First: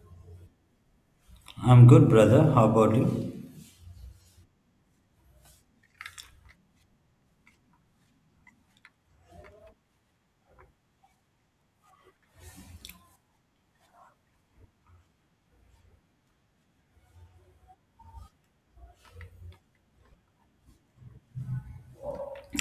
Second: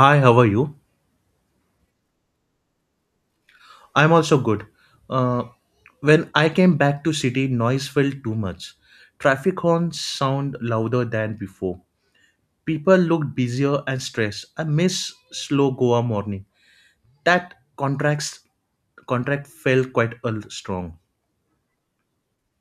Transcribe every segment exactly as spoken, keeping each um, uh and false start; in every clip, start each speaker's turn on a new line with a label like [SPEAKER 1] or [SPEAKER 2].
[SPEAKER 1] Hi, how are you?
[SPEAKER 2] I'm good, brother. How about you?
[SPEAKER 1] I'm also good. Uh, when I came back to city, noise felt too much. Traffic horns sound louder than before. People looked busier and stressed. I miss slow Goa morning. That contracts contract felt quite a l- strong.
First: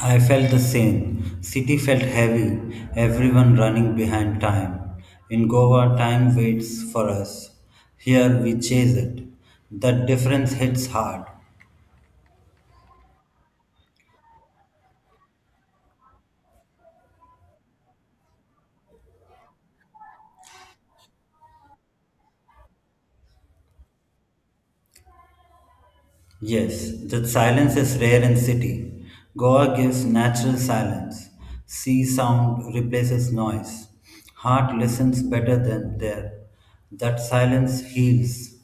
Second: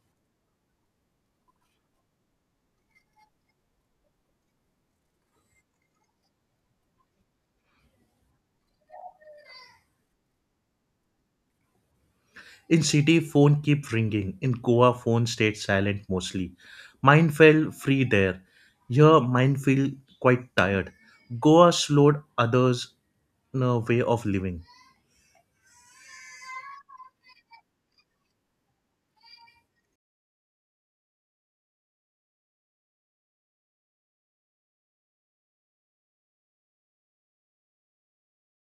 [SPEAKER 2] I felt the same. City felt heavy, everyone running behind time. In Goa, time waits for us. Here, we chase it. That difference hits hard.
[SPEAKER 1] In city, phone keep ringing. In Goa, phone stayed silent mostly. Mind felt free there. Here, mind feel quite tired. Goa slowed others' uh, way of living.
[SPEAKER 2] Yes, that silence is rare in city. Goa gives natural silence. Sea sound replaces noise. Heart listens better than there. That silence heals.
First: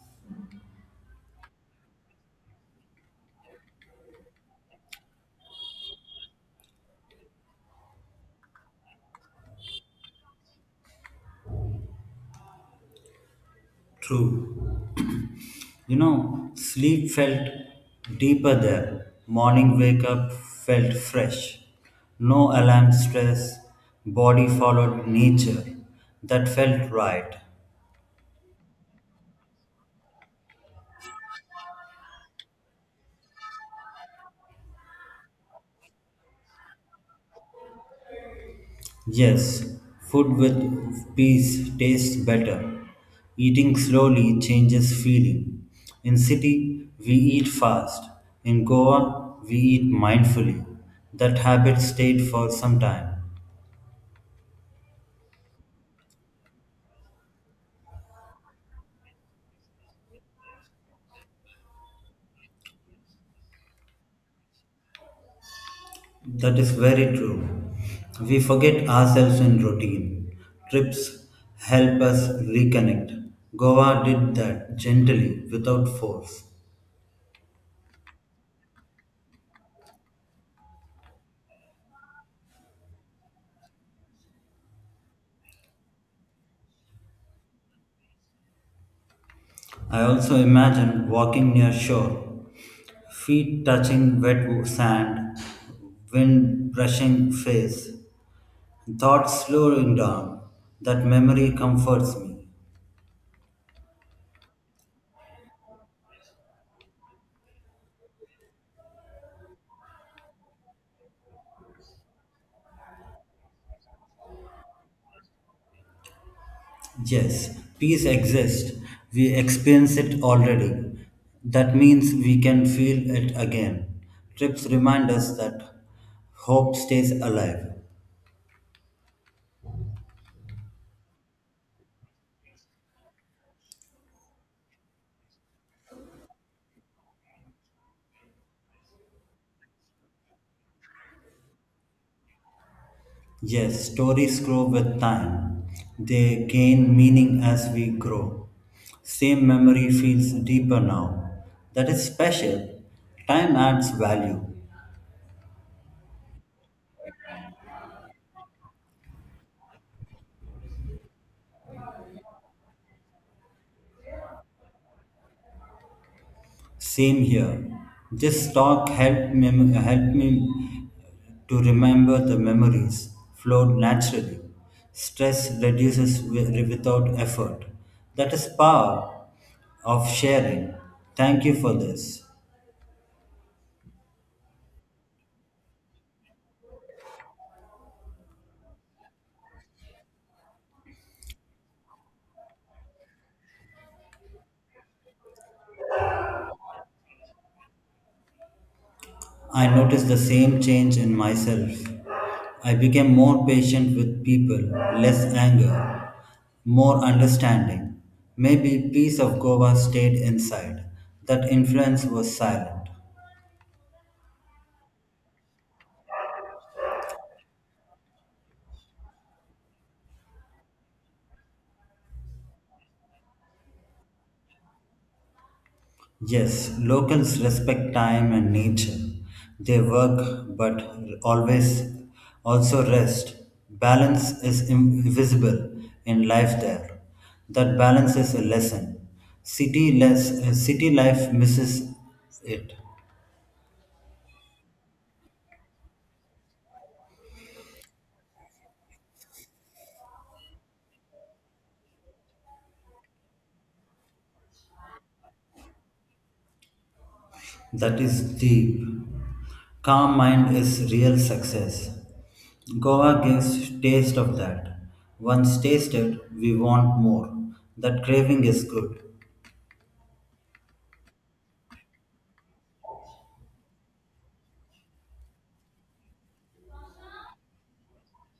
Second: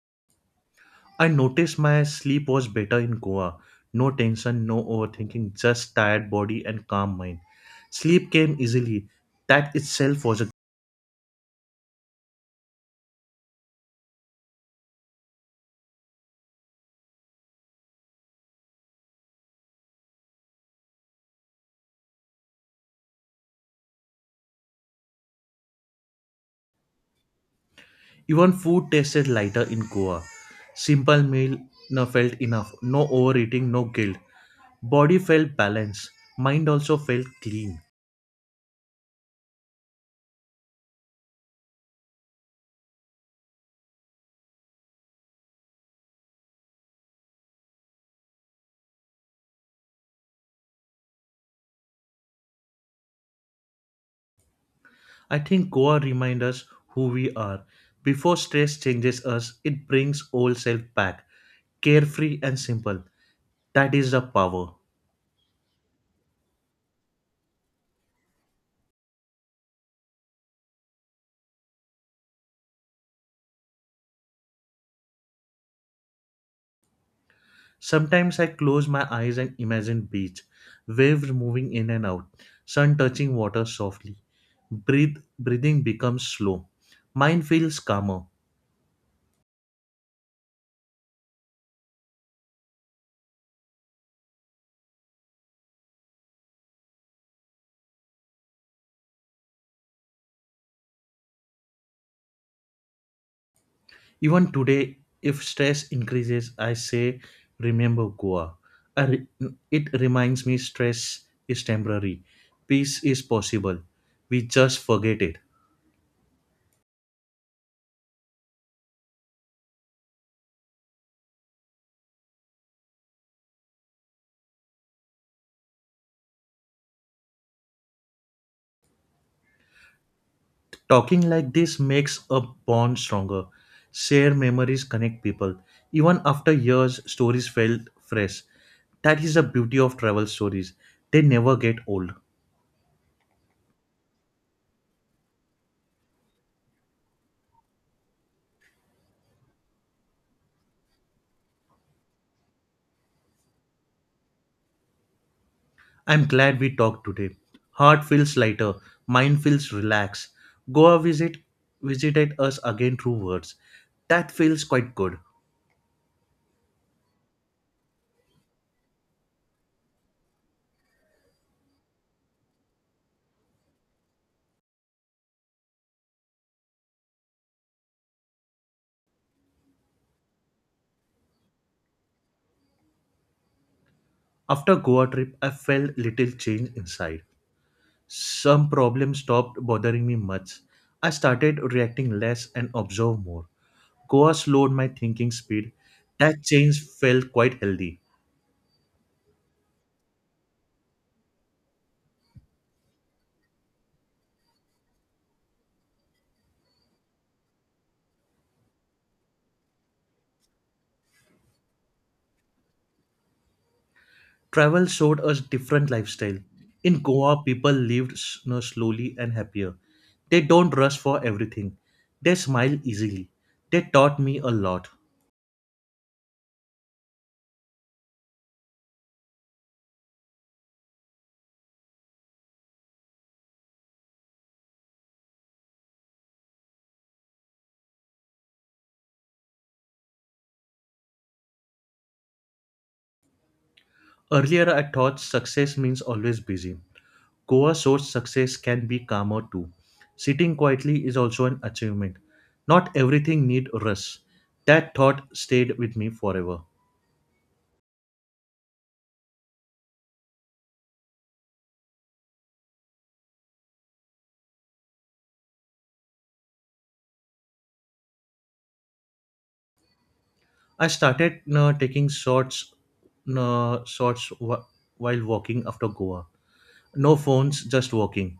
[SPEAKER 1] I noticed my sleep was better in Goa. No tension, no overthinking, just tired body and calm mind. Sleep came easily. That itself was a
[SPEAKER 2] True. You know, sleep felt deeper there. Morning wake up felt fresh. No alarm stress. Body followed nature. That felt right.
[SPEAKER 1] even food tasted lighter in Goa. Simple meal no, felt enough. No overeating, no guilt. Body felt balanced. Mind also felt clean.
[SPEAKER 2] Yes, food with peace tastes better. Eating slowly changes feeling. In city, we eat fast. In Goa, we eat mindfully. That habit stayed for some time.
[SPEAKER 1] I think Goa reminds us who we are. Before stress changes us, it brings old self back. Carefree and simple. That is the power.
[SPEAKER 2] That is very true. We forget ourselves in routine. Trips help us reconnect. Goa did that gently, without force.
[SPEAKER 1] Sometimes I close my eyes and imagine beach, waves moving in and out, sun touching water softly. Breathe, breathing becomes slow. Mind feels calmer.
[SPEAKER 2] I also imagine walking near shore, feet touching wet sand, wind brushing face, thoughts slowing down. That memory comforts me.
[SPEAKER 1] Even today, if stress increases, I say, remember Goa. I re- it reminds me stress is temporary. Peace is possible. We just forget it.
[SPEAKER 2] Yes, peace exists. We experience it already. That means we can feel it again. Trips remind us that hope stays alive.
[SPEAKER 1] Talking like this makes a bond stronger. Share memories connect people. Even after years, stories felt fresh. That is the beauty of travel stories. They never get old.
[SPEAKER 2] Yes, stories grow with time. They gain meaning as we grow. Same memory feels deeper now. That is special. Time adds value.
[SPEAKER 1] I'm glad we talked today. Heart feels lighter, mind feels relaxed. Goa visit visited us again through words. That feels quite good.
[SPEAKER 2] Same here. This talk helped, mem- helped me to remember the memories flowed naturally. Stress reduces wi- without effort. That is power of sharing. Thank you for this.
[SPEAKER 1] After Goa trip, I felt little change inside. Some problems stopped bothering me much. I started reacting less and observe more. Goa slowed my thinking speed. That change felt quite healthy.
[SPEAKER 2] I noticed the same change in myself. I became more patient with people, less anger, more understanding. Maybe piece of Goa stayed inside. That influence was silent.
[SPEAKER 1] Travel showed us different lifestyle. In Goa, people lived s- you know, slowly and happier. They don't rush for everything. They smile easily. They taught me a lot.
[SPEAKER 2] Yes, locals respect time and nature. They work but always also rest. Balance is invisible in life there. That balance is a lesson. City less uh, city life misses it.
[SPEAKER 1] Earlier, I thought success means always busy. Goa shows success can be calmer too. Sitting quietly is also an achievement. Not everything need rush. That thought stayed with me forever.
[SPEAKER 2] That is deep. Calm mind is real success. Goa gives taste of that. Once tasted, we want more. That craving is good.
[SPEAKER 1] I started uh, taking shots, uh, shots wh- while walking after Goa. No phones, just walking,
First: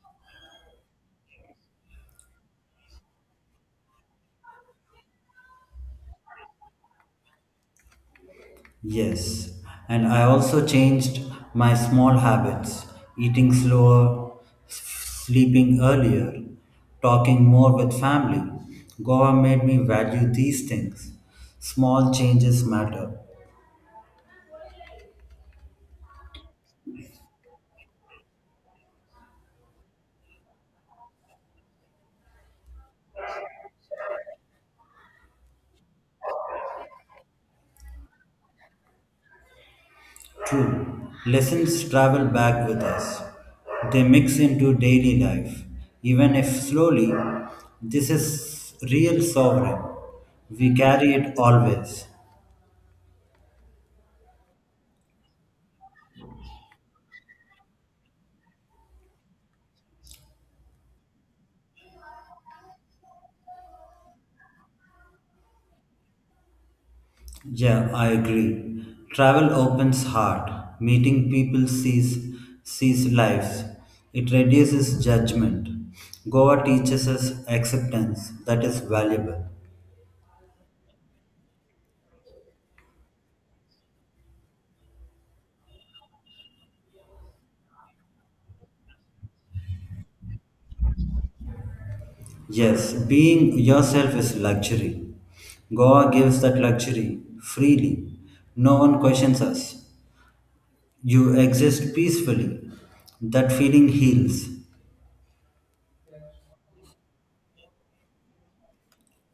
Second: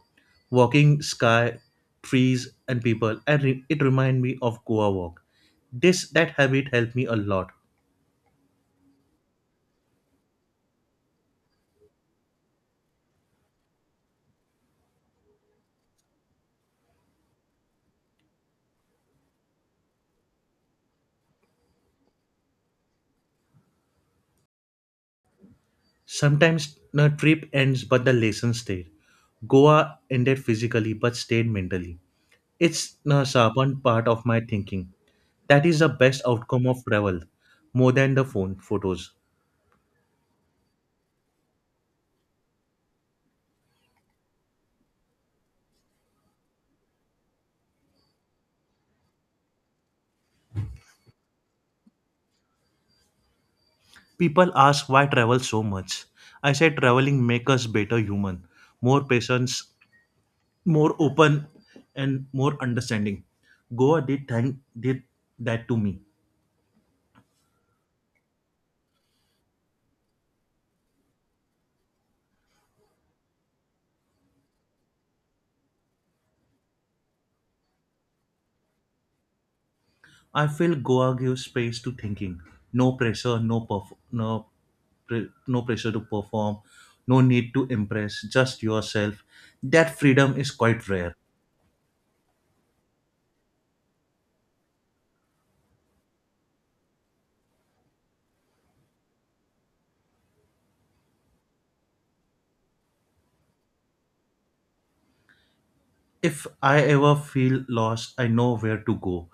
[SPEAKER 1] walking, sky, trees, and people, and re- it reminded me of Goa walk. This that habit helped me a lot.
[SPEAKER 2] Yes, and I also changed my small habits, eating slower, s- sleeping earlier, talking more with family. Goa made me value these things. Small changes matter.
[SPEAKER 1] Sometimes the trip ends, but the lesson stayed. Goa ended physically, but stayed mentally. It's a sharpened part of my thinking. That is the best outcome of travel, more than the phone photos.
[SPEAKER 2] True, lessons travel back with us. They mix into daily life, even if slowly. This is real sovereign. We carry it always.
[SPEAKER 1] People ask why travel so much. I say traveling makes us better human, more patience, more open, and more understanding. Goa did thank did that to me.
[SPEAKER 2] Yeah, I agree. Travel opens heart. Meeting people sees sees lives. It reduces judgment. Goa teaches us acceptance that is valuable.
[SPEAKER 1] I feel Goa gives space to thinking. No pressure, no perf- no pre- no pressure to perform, no need to impress, just yourself. That freedom is quite rare.
[SPEAKER 2] Yes, being yourself is luxury. Goa gives that luxury freely. No one questions us. You exist peacefully. That feeling heals.
[SPEAKER 1] If I ever feel lost, I know where to go.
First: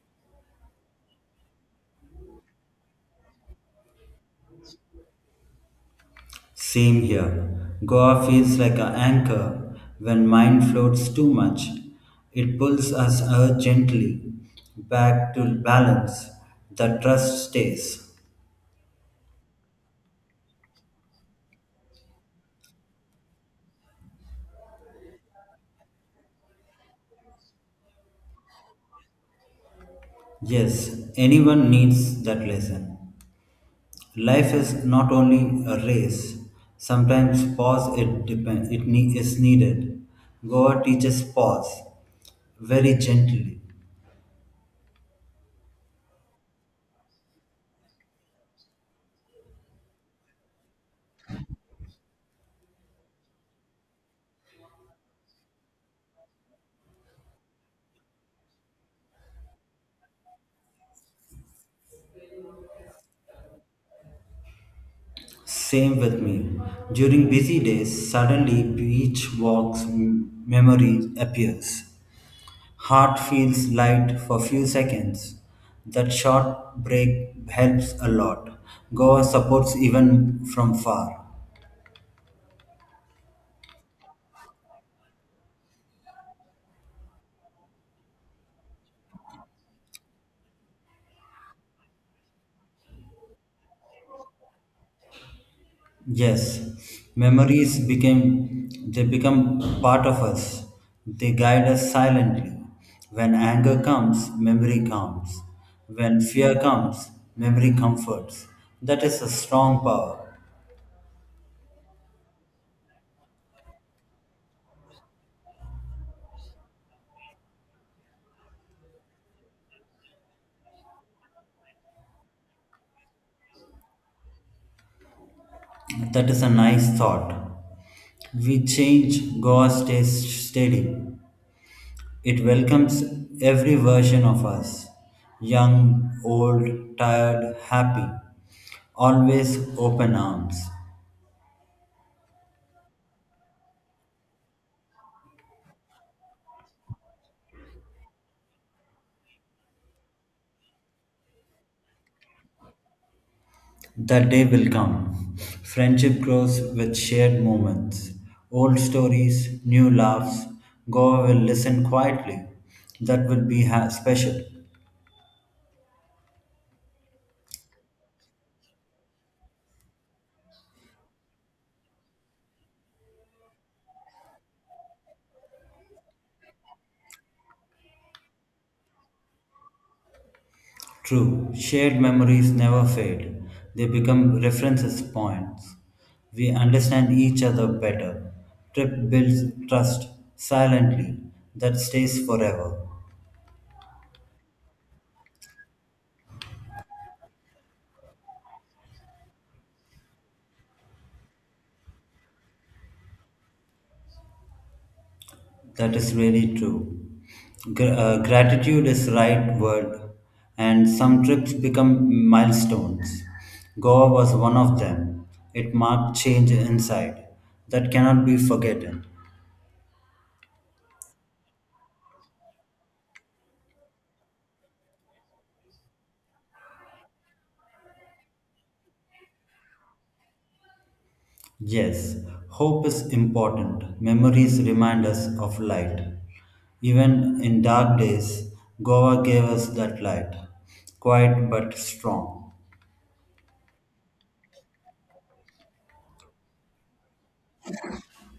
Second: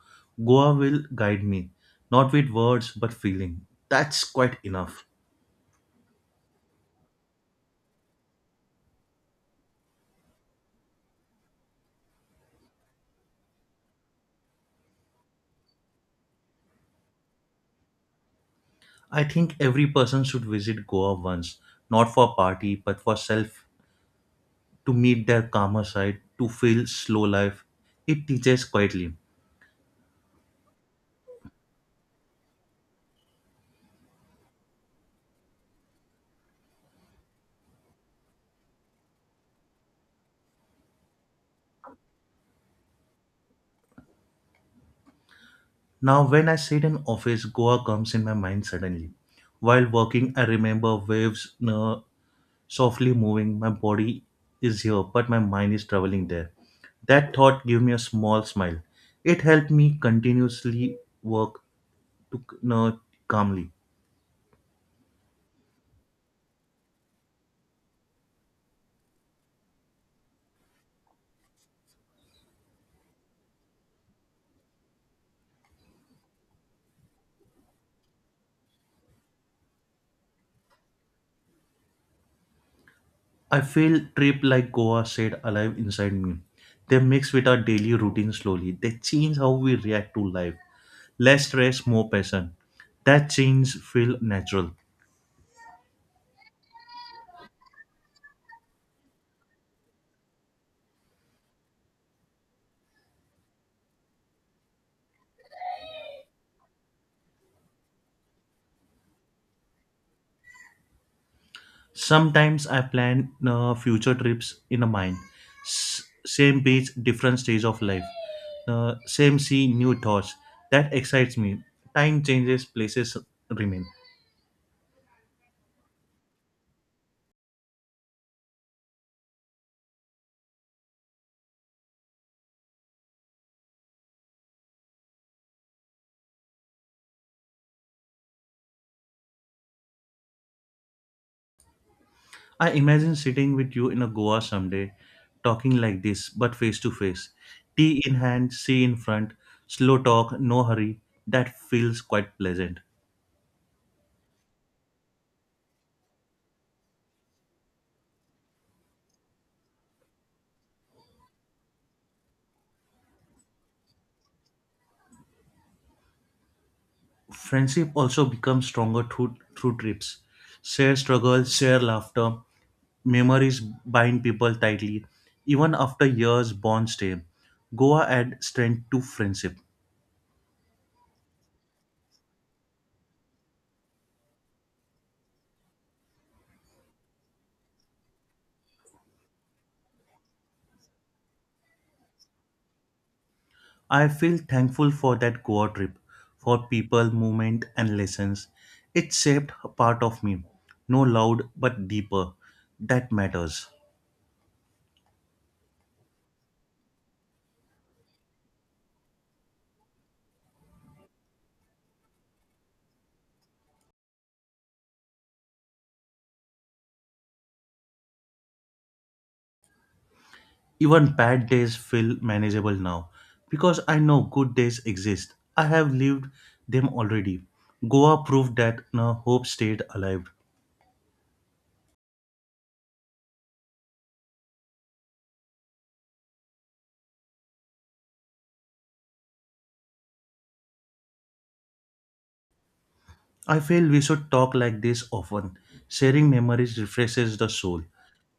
[SPEAKER 1] Goa will guide me, not with words but feeling. That's quite enough.
[SPEAKER 2] Same here. Goa feels like an anchor. When mind floats too much, it pulls us uh, gently back to balance. The trust stays.
[SPEAKER 1] I think every person should visit Goa once, not for party but for self, to meet their calmer side, to feel slow life. It teaches quietly.
[SPEAKER 2] Yes, anyone needs that lesson. Life is not only a race. Sometimes pause it depend, it ne- is needed. Goa teaches pause very gently.
[SPEAKER 1] Now, when I sit in office, Goa comes in my mind suddenly. While working, I remember waves, uh, softly moving. My body is here, but my mind is traveling there. That thought gave me a small smile. It helped me continuously work to c- no, calmly.
[SPEAKER 2] Same with me. During busy days, suddenly beach walks m- memory appears. Heart feels light for few seconds. That short break helps a lot. Goa supports even from far.
[SPEAKER 1] I feel trip like Goa said alive inside me. They mix with our daily routine slowly. They change how we react to life. Less stress, more passion. That change feel natural.
[SPEAKER 2] Yes, memories became they become part of us. They guide us silently. When anger comes, memory comes. When fear comes, memory comforts. That is a strong power.
[SPEAKER 1] Sometimes I plan uh, future trips in a mind. S- same beach, different stage of life. Uh, same sea, new thoughts. That excites me. Time changes, places remain.
[SPEAKER 2] That is a nice thought. We change, Goa stays steady. It welcomes every version of us young, old, tired, happy, always open arms.
[SPEAKER 1] I imagine sitting with you in a Goa someday, talking like this, but face to face. Tea in hand, sea in front, slow talk, no hurry. That feels quite pleasant.
[SPEAKER 2] The day will come. Friendship grows with shared moments. Old stories, new laughs. Goa will listen quietly. That will be ha- special.
[SPEAKER 1] Friendship also becomes stronger through, through trips. Share struggles, share laughter, memories bind people tightly. Even after years, bonds stay. Goa adds strength to friendship.
[SPEAKER 2] True, shared memories never fade. They become references points. We understand each other better. Trip builds trust silently that stays forever.
[SPEAKER 1] I feel thankful for that Goa trip, for people, movement, and lessons. It shaped a part of me, no loud but deeper. That matters.
[SPEAKER 2] That is really true. Gr- uh, gratitude is right word, and some trips become milestones. Goa was one of them. It marked change inside that cannot be forgotten.
[SPEAKER 1] Even bad days feel manageable now because I know good days exist. I have lived them already. Goa proved that no hope stayed alive.
[SPEAKER 2] Yes, hope is important. Memories remind us of light. Even in dark days, Goa gave us that light, quiet but strong.
[SPEAKER 1] I feel we should talk like this often. Sharing memories refreshes the soul.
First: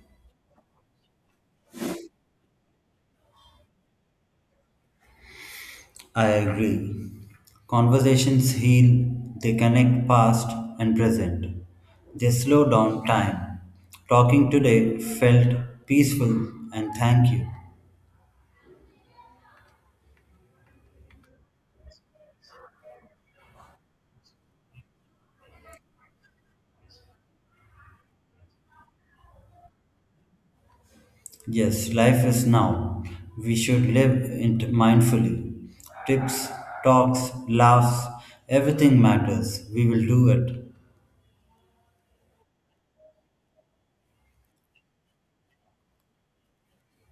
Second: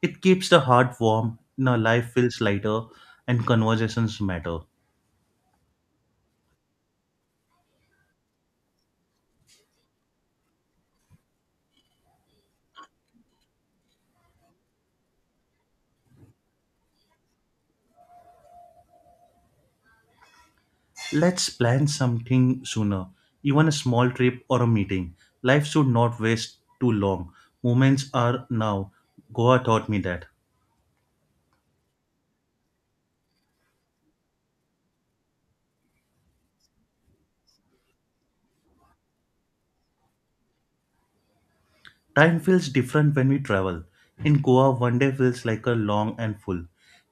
[SPEAKER 1] It keeps the heart warm, now life feels lighter, and conversations matter.
[SPEAKER 2] I agree. Conversations heal, they connect past and present. They slow down time. Talking today felt peaceful and thank you.
[SPEAKER 1] Let's plan something sooner, even a small trip or a meeting. Life should not waste too long. Moments are now. Goa taught me that.
[SPEAKER 2] Yes, life is now. We should live it mindfully. Tips, talks, laughs, everything matters. We will do it.
[SPEAKER 1] Time feels different when we travel. In Goa, one day feels like a long and full.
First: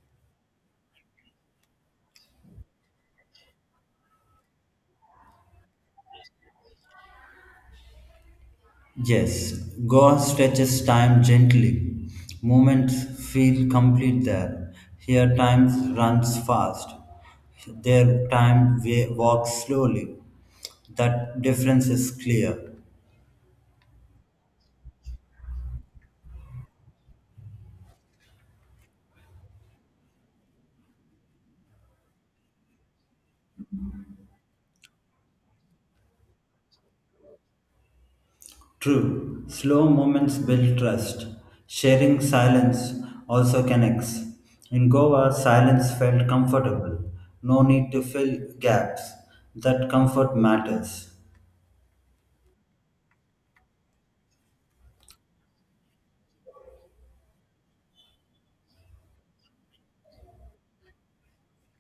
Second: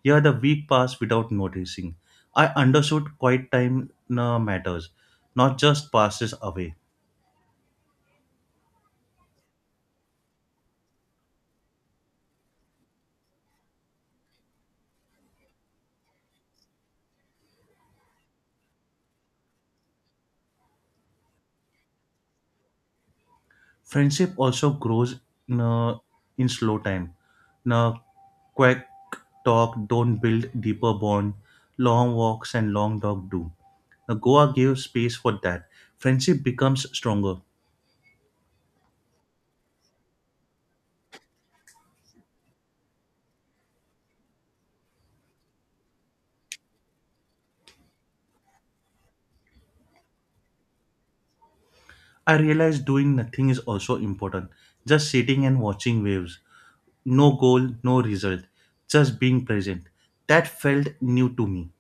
[SPEAKER 1] Here, the week passed without noticing. I understood quiet time uh, matters, not just passes away.
[SPEAKER 2] Yes, Goa stretches time gently. Moments feel complete there. Here, time runs fast. There, time wa- walks slowly. That difference is clear.
[SPEAKER 1] Friendship also grows uh, in slow time. Uh, Quick talk don't build deeper bond. Long walks and long talk do. Uh, Goa gives space for that. Friendship becomes stronger.
[SPEAKER 2] True, slow moments build trust. Sharing silence also connects. In Goa, silence felt comfortable. No need to fill gaps. That comfort matters.
[SPEAKER 1] I realized doing nothing is also important. Just sitting and watching waves. No goal, no result. Just being present. That felt new to me.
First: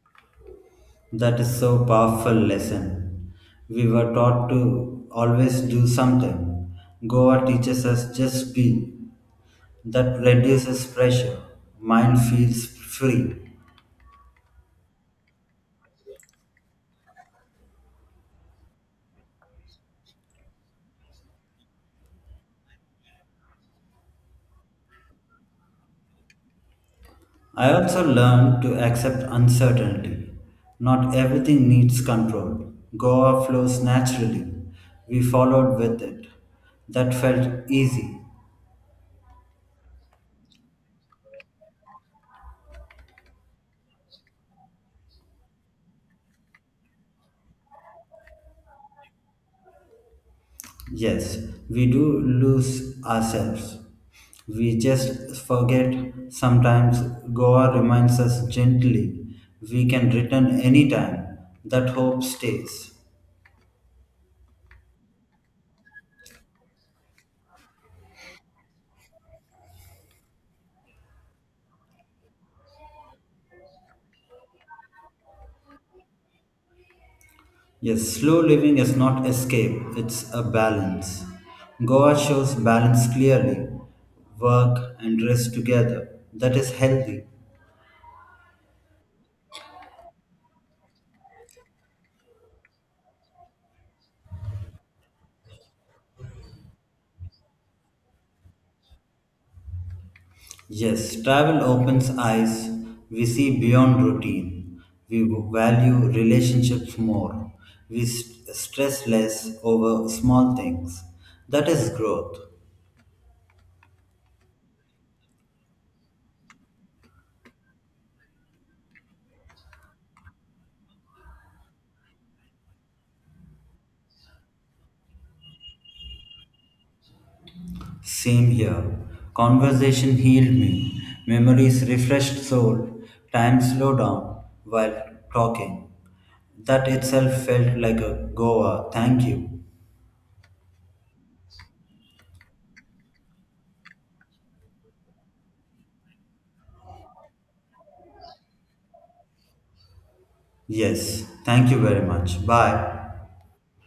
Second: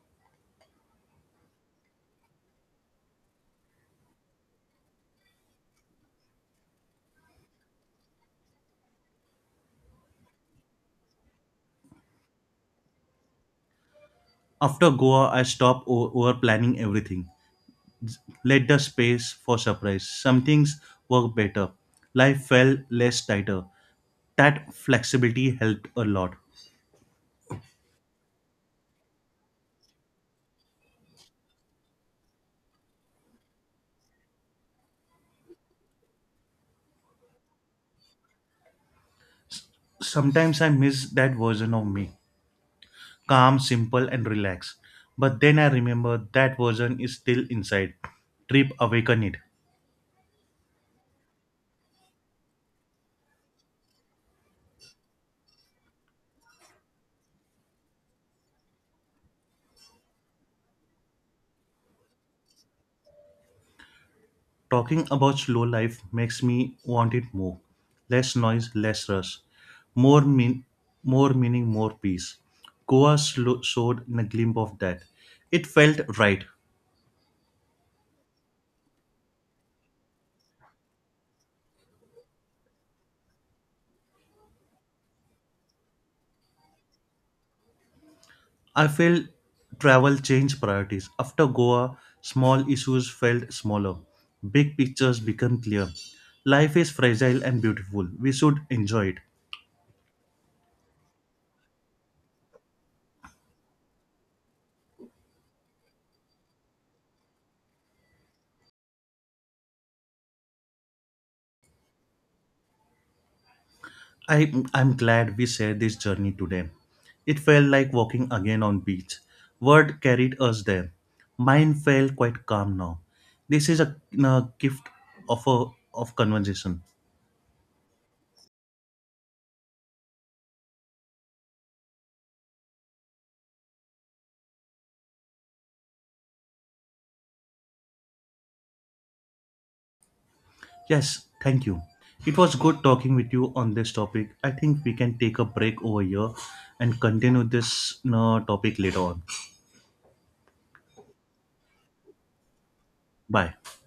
[SPEAKER 2] That is so powerful lesson. We were taught to always do something. Goa teaches us just be. That reduces pressure. Mind feels free.
[SPEAKER 1] After Goa, I stopped o- over planning everything. Let the space for surprise. Some things work better. Life felt less tighter. That flexibility helped a lot.
[SPEAKER 2] I also learned to accept uncertainty. Not everything needs control. Goa flows naturally. We followed with it. That felt easy.
[SPEAKER 1] Sometimes I miss that version of me. Calm, simple, and relaxed. But then I remember that version is still inside. Trip awaken it.
[SPEAKER 2] Yes, we do lose ourselves. We just forget sometimes. Goa reminds us gently we can return anytime. That hope stays.
[SPEAKER 1] Talking about slow life makes me want it more. Less noise, less rush. More mean, more meaning, more peace. Goa slo- showed in a glimpse of that. It felt right.
[SPEAKER 2] Yes, slow living is not escape, it's a balance. Goa shows balance clearly. Work and rest together. That is healthy.
[SPEAKER 1] I felt travel changed priorities. After Goa, small issues felt smaller. Big pictures become clear. Life is fragile and beautiful. We should enjoy it.
[SPEAKER 2] Yes, travel opens eyes. We see beyond routine. We value relationships more. We st- stress less over small things. That is growth.
[SPEAKER 1] I, I'm glad we shared this journey today. It felt like walking again on beach. Word carried us there. Mine felt quite calm now. This is a, a gift of a of conversation.
[SPEAKER 2] Same here. Conversation healed me. Memories refreshed soul. Time slowed down while talking. That itself felt like a Goa. Thank you.
[SPEAKER 1] Yes, thank you. It was good talking with you on this topic. I think we can take a break over here and continue this you topic later on.
[SPEAKER 2] Yes, thank you very much. Bye.
[SPEAKER 1] Bye.